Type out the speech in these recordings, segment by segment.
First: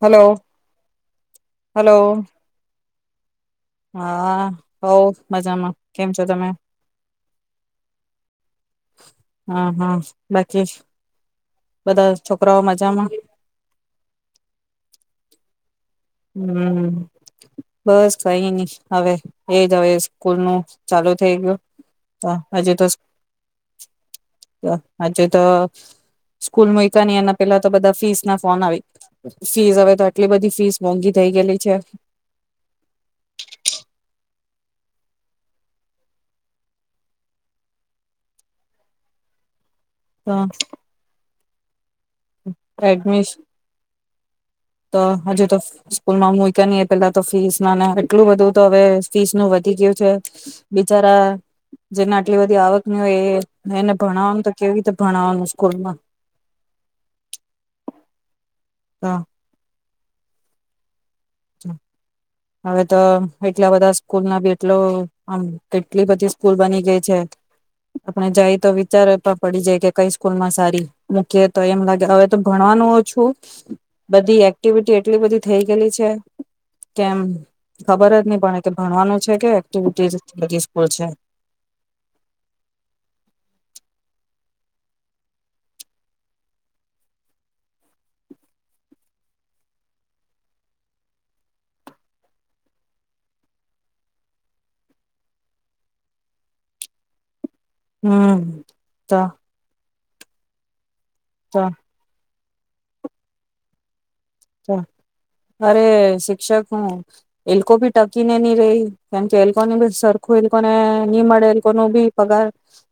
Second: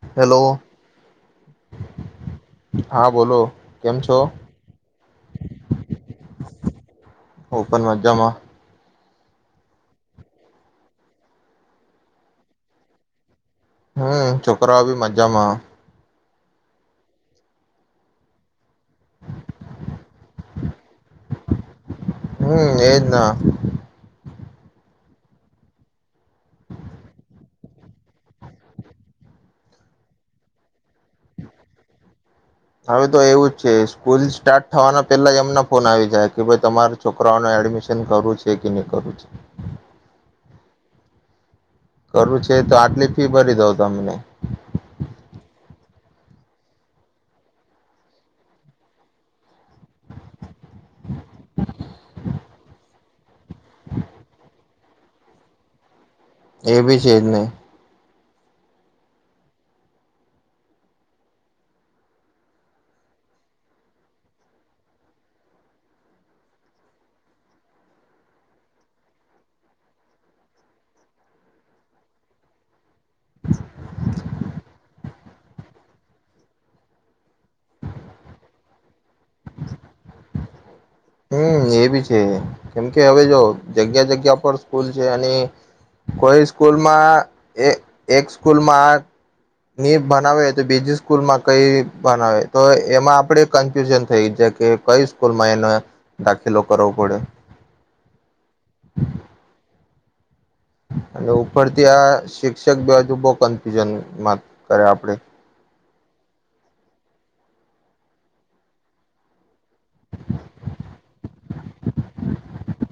Hello hello hello હા બોલો. કેમ છો હા હોઉ મજામાં કેમ તો તમે ઓપન મજામાં હા હા બાકી, બધા છોકરાઓ મજામાં? હમ્મ, છોકરોઓ બી મજામાં. હમ્મ બસ કઈ નઈ હવે એ જ હવે સ્કૂલ નું ચાલુ થઈ ગયું. તો હજુ હમ્મ એજના. તો આજે તો સ્કૂલ મુઇકા નહી એના પેલા તો બધા ફીસ ના ફોન આવી ફીસ હવે તો આટલી બધી ફીસ મોંઘી થઈ ગયેલી છે. હવે તો એવું જ છે. સ્કૂલ સ્ટાર્ટ થવાના પૈલા એમના ફોન આવી જાય કે ભાઈ તમારા છોકરાઓને એડમિશન કરવું છે કે નહી કરવું છે. હા. કરવું છે તો આટલી ફી ભરી દો તમને. તો હજુ તો સ્કૂલમાં મુઇકે નહીં એ પૈલા તો ફીસ ના ના એટલું બધું તો હવે ફીસ નું વ [unintelligible] જેવું છે. બિચારા જેના આટલી બધી આવક ન એ ને એને ભણાવવાનું તો કેવી રીતે ભણાવવાનું સ્કૂલમાં. એબી છેજને ત હવે તો એટલા બધા સ્કૂલ ના બી એટલો આમ કેટલી બધી સ્કૂલ બની ગઈ છે. આપણે જાય તો વિચાર પડી જાય કે કઈ સ્કૂલ માં સારી મૂકીએ તો એમ લાગે હવે તો ભણવાનું છું બધી એક્ટિવિટી એટલી બધી થઈ ગયેલી છે. તો કેમ ખબર જ નહી પણે કેમ ભણવાનું જ છે કે એક્ટિવિટજ [unintelligible] હમ એ બી છે કેમ કે હવે જો જગ્યા જગ્યા પર સ્કૂલ છે, અને કોઈ સ્કૂલમાં એ એક સ્કૂલમાં ની ભનાવે તો બીજી સ્કૂલમાં કઈ બનાવે તો એમાં આપણેે કન્ફ્યુઝન થઈ જાય કે કઈ સ્કૂલમાં એને દાખીલો કરવો પડે. હમ તો અને તો ઉપરથી આ શી [unintelligible] હજુ બો કન્ફ્યુન ત અરે શિક્ષક હું એ લોકો ભી ટકી ને ની રેય કેમ કે એ લોકોને બી સરખું એ લોકોને નહી મળે એ લોકો ન બી પગાર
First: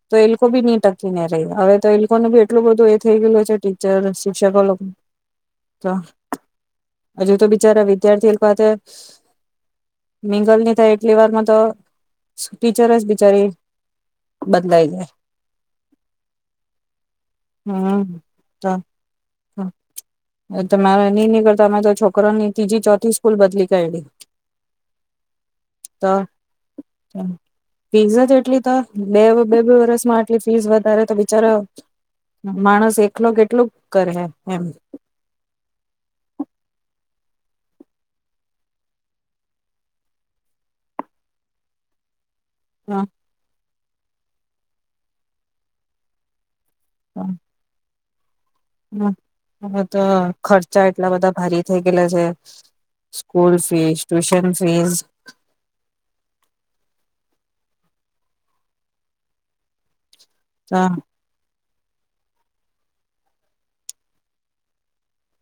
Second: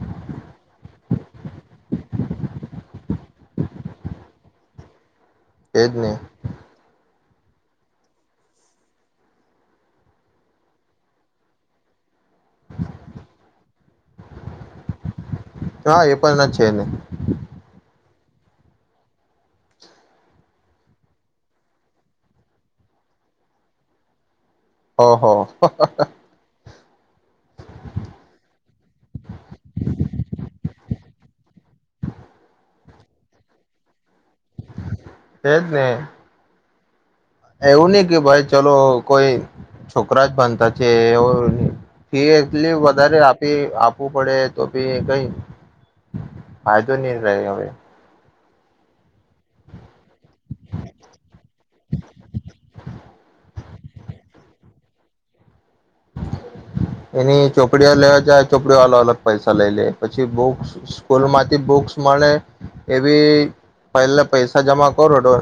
તો એ લોકો ભી નહી ટકી ને રેય. હવે તો એ લોકોનું બી એટલું બધું એ થઈ ગયું છે ટીચર શિક્ષકો લો એજ ને. હજુ તો બિચારા વિદ્યાર્થી એ લોકો હાથે મિંગલ ની થાય એટલી વારમાં તો ટીચર જ બિચારી બદલાય જાય. હા એ પણ છે ને હમ્મ તો તો એ તમારો ની-ની કરતા મેં તો છોકરોઓની ત્રીજી ચોથી સ્કૂલ બદલી કાયઢી. હો હો. ફીઝ જ એટલી તો બે-બે-બે વરસમાં આટલી ફીસ વધારે તો બિચારો માણસ એકલો કેટલું કરહે. તેજ ને. એવું નહી કે ભાઈ ચલો કોઈ છોકરા જ ભણતા છે એવો એ લી વધારે આપી આપ વું પડે તો ભી કઈ ફાયદો નહી રહે હવે. હા હવે તો ખર્ચા એટલા બધા ભારી થઇ ગયેલા છે સ્કૂલ ફીસ ટ્યુશન ફીસ એની ચોપડીઓ લેવા જાય ચોપડીઓ વાલો અલગ પૈસા લઈ લે. પછી બુક્સ સ્કૂલમાં બુક્સ મળ એવી પહેલા પૈસા જમા કરો તો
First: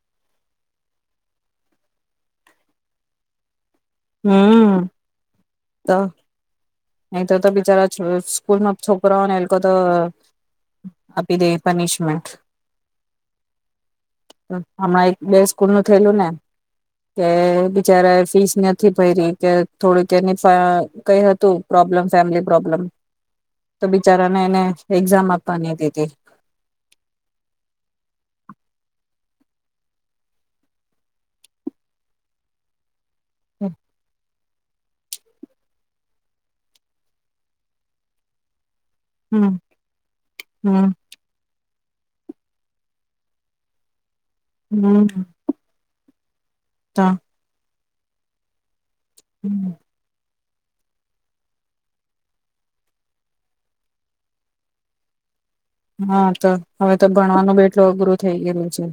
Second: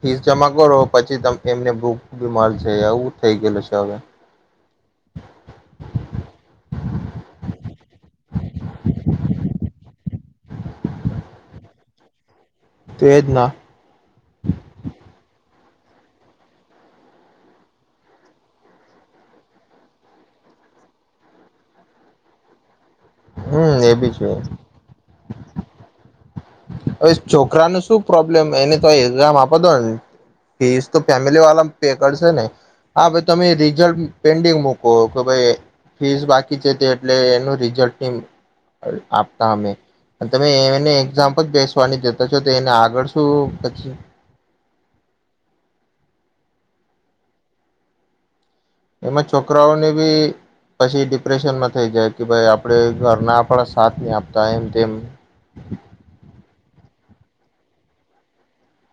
ફીસ જમા કરો પછી ત એમને બુક બી મળશે આવવું થઇ ગયેલું છે. હમ્મ [inaudible] અહી તો તો બિચારા સ્કૂલમાં છોકરાઓને એ લોકો તો આપી દે પનિશમેન્ટ છે હવે તો એજ ના હમણાં એક બે સ્કૂલ નું થયેલું ને કે બિચારા ફીસ નથી ભરીરી કે થોડુંક એની કઈ હતુ પ્રોબ્લમ ફેમિલી પ્રોબ્લમ હમ તો એ બી છે બિચારાને એને એક્ઝામ આપવાની દીધી હવે છોકરાનું શું પ્રોબ્લેમ એની તો એક્ઝામ આપો દો ને ફીસ તો ફેમિલી વાળા પે કરશે ને હા ભાઈ તમે રિઝલ્ટ પેન્ડિંગ મક કે ભાઈ ફીસ બાકી છે તે એટલે એનું રિઝલ્ટ હમ આપતા અમે તમે એને હમ એક્ઝામ બેસવાની જતા છો તો એને આગળ શું પછી હમ્મ તો એમાં હમ છોકરાઓને બી પછી ડિપ્રેશનમાં થઈ જાય કે ભાઈ આપણે ઘરના પણ સાથ નહી આપતા એમ તેમ હા તો હવે તો ભણવાનું બી એટલું અઘરું થઈ ગયલું છે,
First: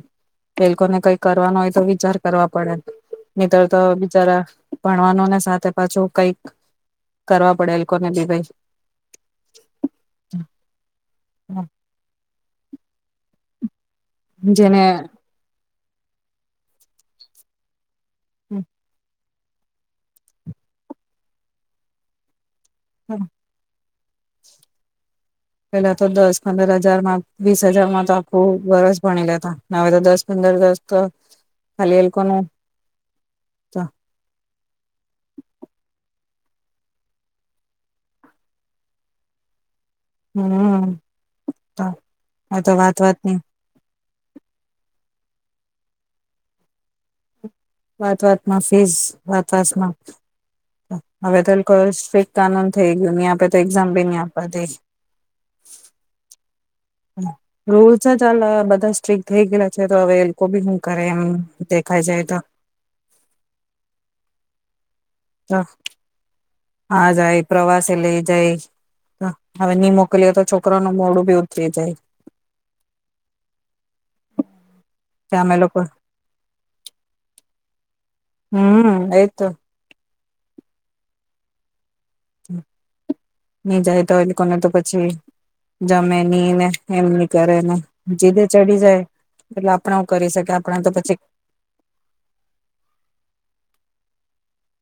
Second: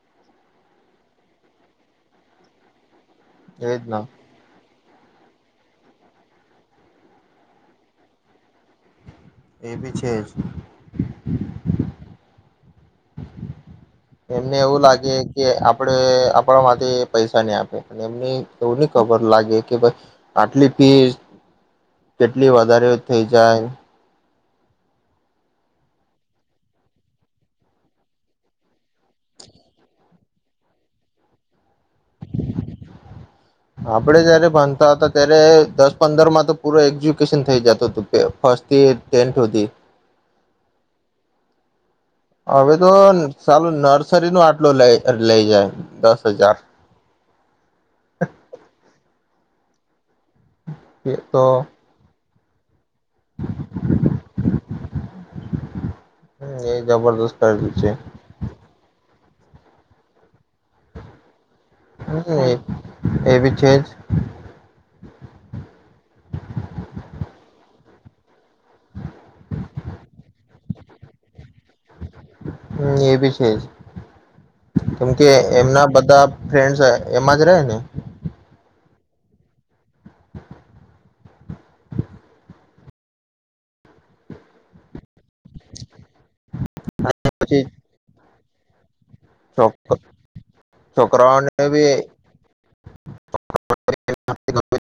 એ લોકોને કઈ કરવાનો હોય તો વિચાર કરવા પડે મિત તો એજ ના બિચારા ભણવાનું ને સાથે પાછું કઈક કરવા પડે એ કોને બી કઈ એ બી છે, જ [inaudible] એમને એવું જેને લાગે કે આપડે આપણા માંથી પૈસા નહી આપે એમની એવું નની ખબર લાગે કે ભાઈ આટલી ફીસ કે લી વધારે થઈ જાય. પેલા તો દસ પંદર હજારમાં વીસ હજારમાં તો આખું વર્ષ ભણી લેતા હવે તો દસ પંદર દસ તો ખાલી એ લોકોનું આપડે જયારે ભણતા હતા ત્યારે દસ પંદર માં પૂરા એજ્યુકેશન થઈ જતુ હતું ફસ્ટથી ટેન્થ હુધી. હમ્મ હવે તો સાલું નર્સરી નો આટલો લેય. લઇ જાય દસ હજાર. વાત વાતમાં [unintelligible] હવે તો [unintelligible] કાનુન થઈ ગયું ની આપે તો એક્ઝામ ભી ની આપવા દે એ. જબરદસ્ત કર્યું છે [unintelligible] આ લ બધા સ્ટ્રીક થઈ ગેલા છે તો હવે એલ લોકો બી હું કરે એમ દેખાય જાય હમ તો એ એ બી છેજ આ જાય પ્રવાસે લઈ જાય હવે ની મોકલીએ તો છોકરો નું મોડું બી ઉતરી જાય હમ એ બી છેજ કેમ કે અમે લોકો એમના બધા ફ્રેન્ડ એમાં જ રહે ને હમ એતો ની જાય તો એ લોકોને તો પછી જમેની ને, એમની કરેને, પછી જીદ ચડી જાય. એટલે આપણે [unintelligible] હું કરી શકીએ આપણે તો પછી છોકરાઓને બી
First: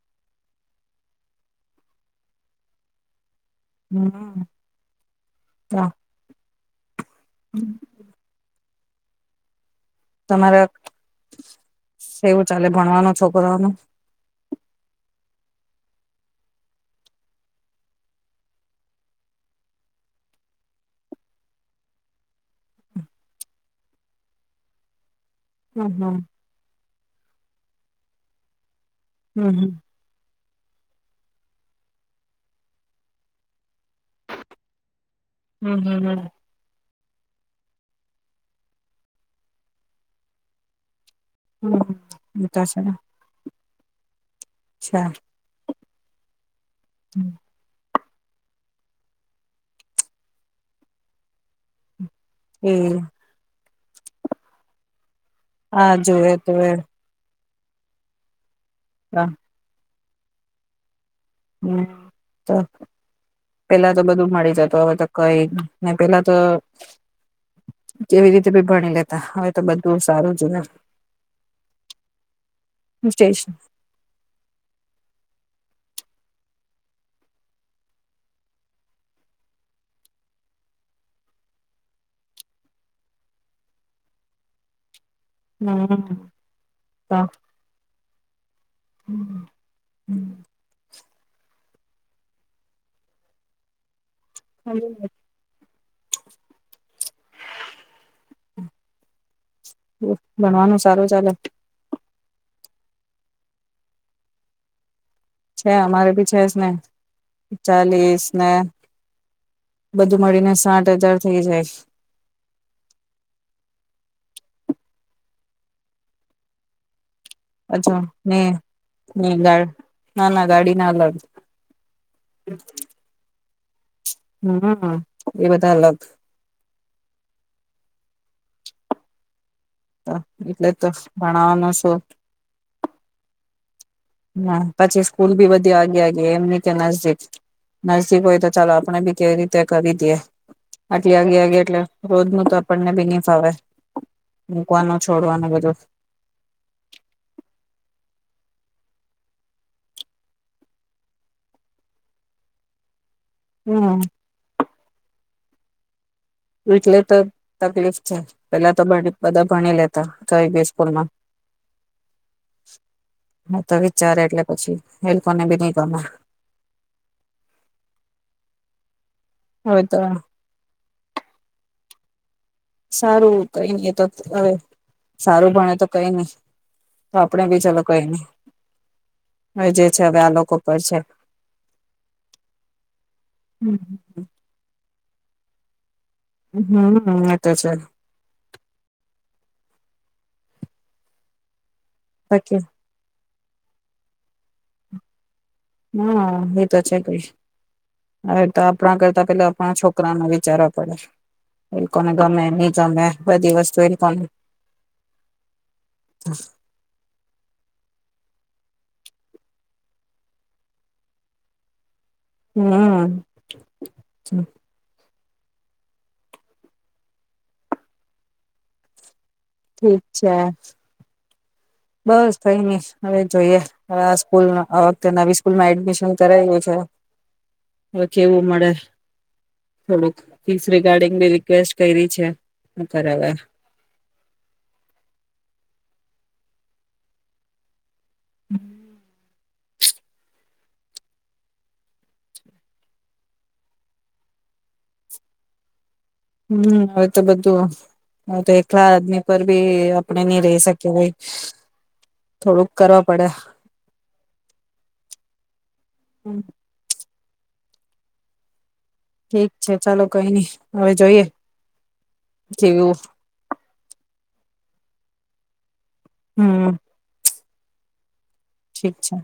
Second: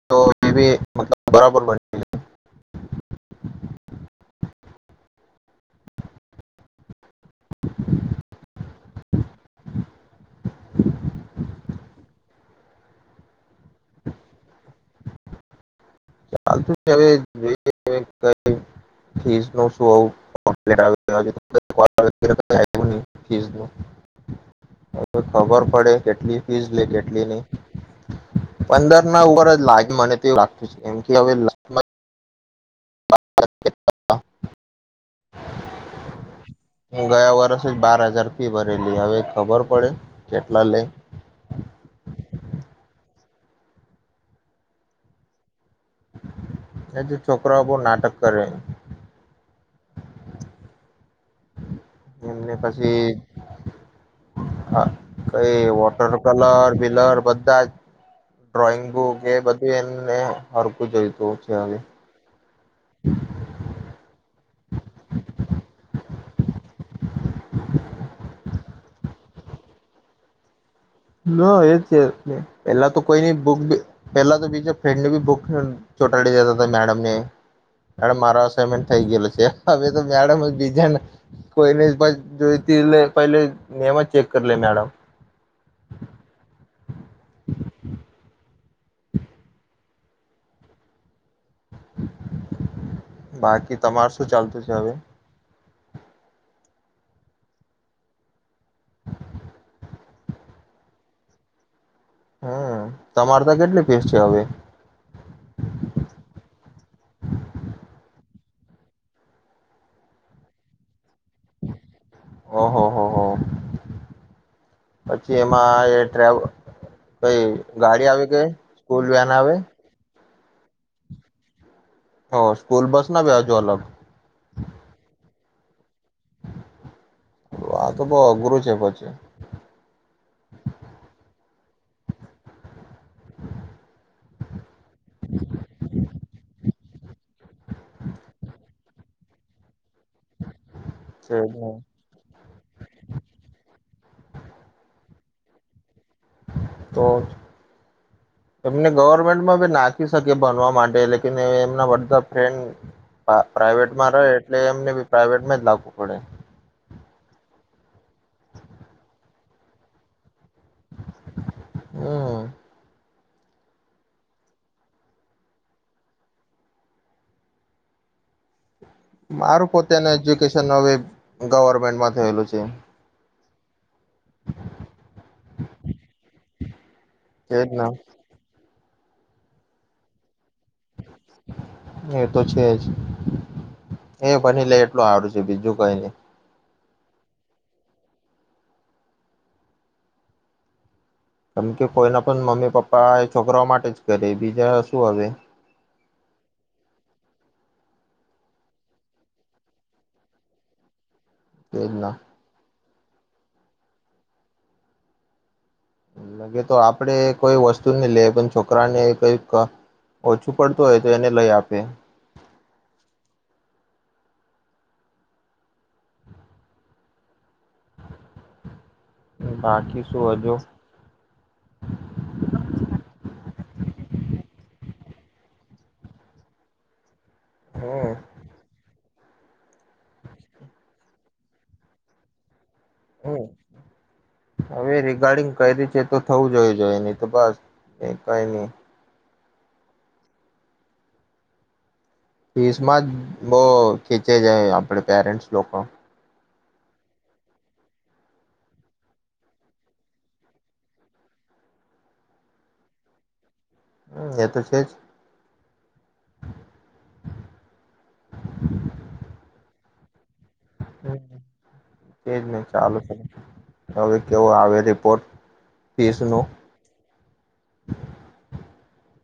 [unintelligible] [inaudible] બરાબર. હમ કા. [inaudible] [inaudible] તમારા કેવું ચાલે ભણવાનું છોકરાઓનું ચાલતું હવે જો [inaudible] ફીસ નુ [inaudible] તો ખબર હમ પડે હમ કેટલી ફીઝ લે કે. [inaudible] પંદર ના ઉપર હમ જ લાગે મને તે વુ કેમ કે હવે [inaudible] [inaudible] હમ હમ હમ હું ગયા વર્ષ જ બાર હજાર ફી ભરેલી. હવે ખબર પડે કેટલા લે. હમ એ તો છેને અચ્છા. એજ છોકરાઓ બવ નાટક કરે. એમને એ પછી હા. કઈ હા વોટર જોએ તો કલર પિલર [unintelligible] ડ્રોઈંગ બુક એ બધું એમ વે હરખુ જોઈ હમ્મ, તો પેલા તો બધું મળી જતો હવે તો કઈ ને પેલા તો કેવી રીતે બી ભણી લેતા હવે તો બધું સારું જો ને પેલા તો કોઈની બુક પહેલા તો બીજા ફ્રેન્ડ ની બુક ચોંટાડી દેતા તા મેડમ ને મેડમ મારુ અસાઇમેન્ટ થઈ ગયેલું છે હવે તો મેડમ જ બીજાને એમાં ચેક કર લે મેડમ [unintelligible] [unintelligible] બાકી તમાસ તો ચાલતું છે હવે. [inaudible] ભણવાનું સારું ચાલે હમ્મ તમારે ત્યાં કેટલી ફીસ છે હવે છે અમારે ભી છે સ ને ચાલીસ ને બધું મળીને સાઠ હજાર થઇ જાય ઓહો હો હો. પછી એમાં કઈ અચ્છા ગાડી આવી ગઈ સ્કૂલ વેન આવે. નાના ગાડીના અલગ હ સ્કૂલ બસના વ્યાજો અલગ. હમ્મ હમ્મ હમ્મ એ બધા અલગ આ તો બહુ અઘરું છે પછી. તો એટલે તો ભણાવવાનું શું. [unintelligible] પછી સ્કૂલ બી બધી આગે-આગે એમ નહીં કે નજદીક નજદીક હોય તો ચાલો આપણે બી કેવી રીતે કરી દયે આટલી આગે-આગે એટલે રોજનું તો આપણને ભી ની ફાવે મુકવાનું છ [unintelligible] બધું તો એમને ગવર્મેન્ટ માભી નાખી શકીએ ભણવા માટે લેકિન એમના બધા ફ્રેન્ડ હા, પ્રાઈવેટ હમ માં રહે એટલે એમને તોએ પ્રાઈવેટમાં જ લાગુ પડે. એટલે તો તકલીફ છે પેલા તો બધા ભ ભણી લેતા. તોય હમ [unintelligible] હા તો વિચારે એટલે પછી એ લોકોને બી ની ગમે. મારું હવે તો પોતેનું એજ્યુકેશન હવે ગવર્મેન્ટમાં થયેલું છે. સારું કઈ ની તો હવે સારું ભણે તો કઈ ની. તો આપડે ભી એજ ચાલો ને કઈ નહી. હવે જે છે, હવે આ લોકો પર છે એ તો છે જ હમ એ ભની લે. લો હારૂ છે બીજું કઈ ની. હમ હં એ તો છે. તમ કેવ કોઈના પણ બાકી મમ્મી પપ્પા છોકરાઓ માટે જ કરે બીજા શું હવે હા એ તો છે કઈ હવે તો આપણા કરતા પેલા આપણા છોકરાનું વિચારવા પડે. એ એજ કોને ના ગમે ની તમે બધી વસ્તુ એ લોકો ને લગે તો આપડે કોઈ વસ્તુ નઈ લે પણ ચોક કરાને કઈક ઓછું પડતું હોય તો એને લઈ આપે. હમ. બાકી ઠીક શું છે. હજુ બસ કંઈ નઈ, હવે જોઈએ, હવે આ સ્કૂલ આ વખતે નવી સ્કૂલમાં એડમિશન કરાયવું છે. હવે હમ કેવું મળે થોડુંક ફીસ રિગાર્ડિંગ બી રિક્વેસ્ટ કયરી છે. શું કરે હવે હમ હવે એ રિગાર્ડિંગ કયરી છે તો થવું જોઈએ જોએ નહી તો બસ એ કઈ ની. ફીસમાં જ બો ખેંચાઈ જાએ આપડે પેરેન્ટસ લોકો. હમ હવે તો બધું, હવે તો એકલા આદમી પર બી આપણે નઈ રહી શકીએ ભાઈ, થોડુંક કરવા પડે. હમ એ તો છે જ. ઠીક છે ચાલો. કઈ નઈ હવે જોઈએ એજ ને જેવું ચાલુ છે, હવે કેવો આવે બે રિપોર્ટ ફીસનું [inaudible] હમ ઠીક છે.